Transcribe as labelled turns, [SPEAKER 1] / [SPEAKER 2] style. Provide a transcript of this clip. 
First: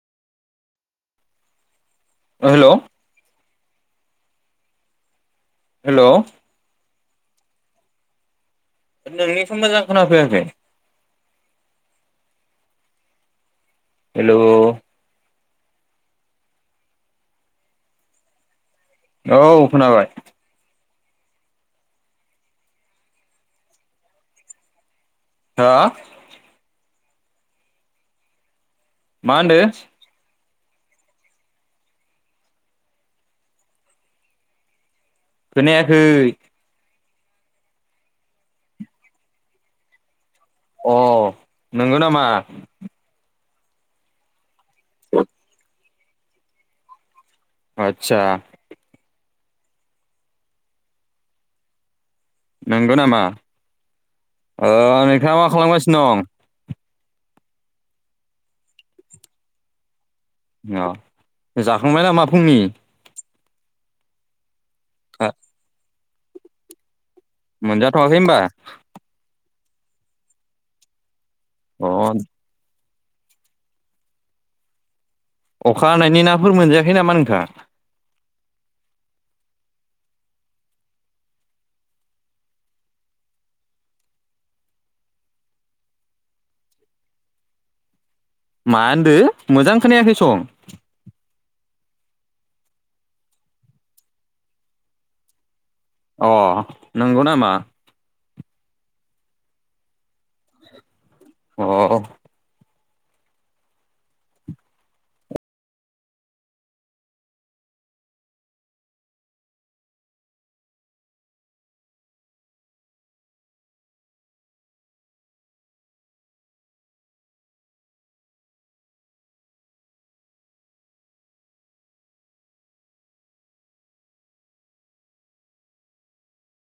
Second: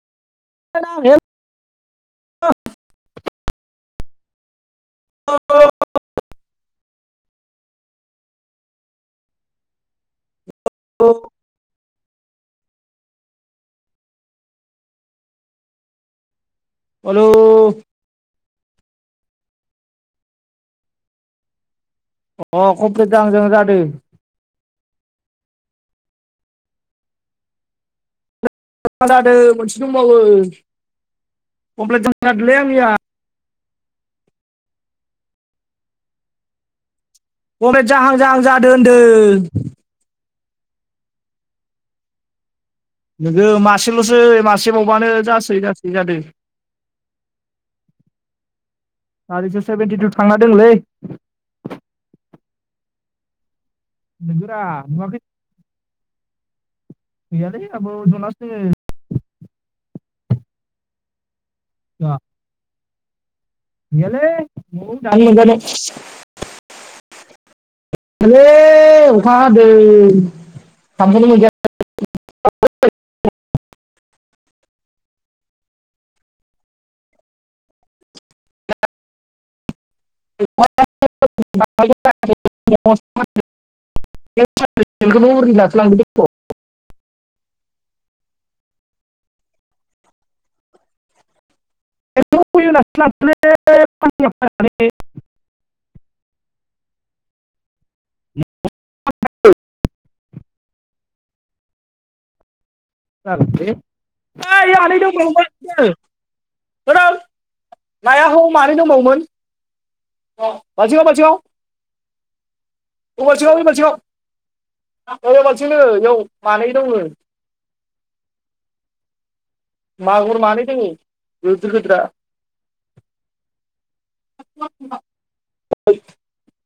[SPEAKER 1] [unintelligible]
[SPEAKER 2] ओ हेल'।
[SPEAKER 1] अ।
[SPEAKER 2] हेल'। नोंनिखो मोजां खोनाफैयाखै।
[SPEAKER 1] ओ।
[SPEAKER 2] हेल'।
[SPEAKER 1] अनु।
[SPEAKER 2] औ खोनाबाय।
[SPEAKER 1] अ कमप्लिट जाहां जाहां जादों।
[SPEAKER 2] अ।
[SPEAKER 1] [unintelligible]
[SPEAKER 2] मा
[SPEAKER 1] जादों
[SPEAKER 2] होनदो
[SPEAKER 1] मोनसे दंबावो कमप्लेत जाहां जादोंलै आंनिया।
[SPEAKER 2] खोनायाखै।
[SPEAKER 1] कमपेत जाहां जाहां जादों होनदों।
[SPEAKER 2] अ नोंगौ नामा?
[SPEAKER 1] नोङो मासेल'सै मासेबावबानो जासै जासै जादों।
[SPEAKER 2] अतसा।
[SPEAKER 1] हारि स' सेभेेनटि टु थांना दंलै।
[SPEAKER 2] नंगौ नामा
[SPEAKER 1] नोगोरा
[SPEAKER 2] ओ
[SPEAKER 1] नुवाखै
[SPEAKER 2] नोंथाङा मा खालामगासिनो दं?
[SPEAKER 1] गैयालै आब' जनासोङो दोङो।
[SPEAKER 2] अ जाखांबाय नामा फुंनि?
[SPEAKER 1] गैयालै मौ दासो [unintelligible]
[SPEAKER 2] मोनजाथ'वाखै।
[SPEAKER 1] [unintelligible]
[SPEAKER 2] होमबा
[SPEAKER 1] अखा हादों खामखोनो मोनजायाखै।
[SPEAKER 2] अ। अखा हानायनि नाफोर मोनजायाखै नामा नोंथां?
[SPEAKER 1] [unintelligible] [unintelligible]
[SPEAKER 2] मा होनदो मोजां खोनायाखै सं
[SPEAKER 1] [unintelligible]
[SPEAKER 2] अ नंगौ नामा?
[SPEAKER 1] [unintelligible]
[SPEAKER 2] अ
[SPEAKER 1] जागोन दे आनै दं गोदां नाया ह मानै दंबावोमोन। बाजियाव बाजियाव [unintelligible] अे बालथिंआवनो बेयाव मानै दङ। मागुर मानै दङ गोदिर गिदिरा [unintelligible]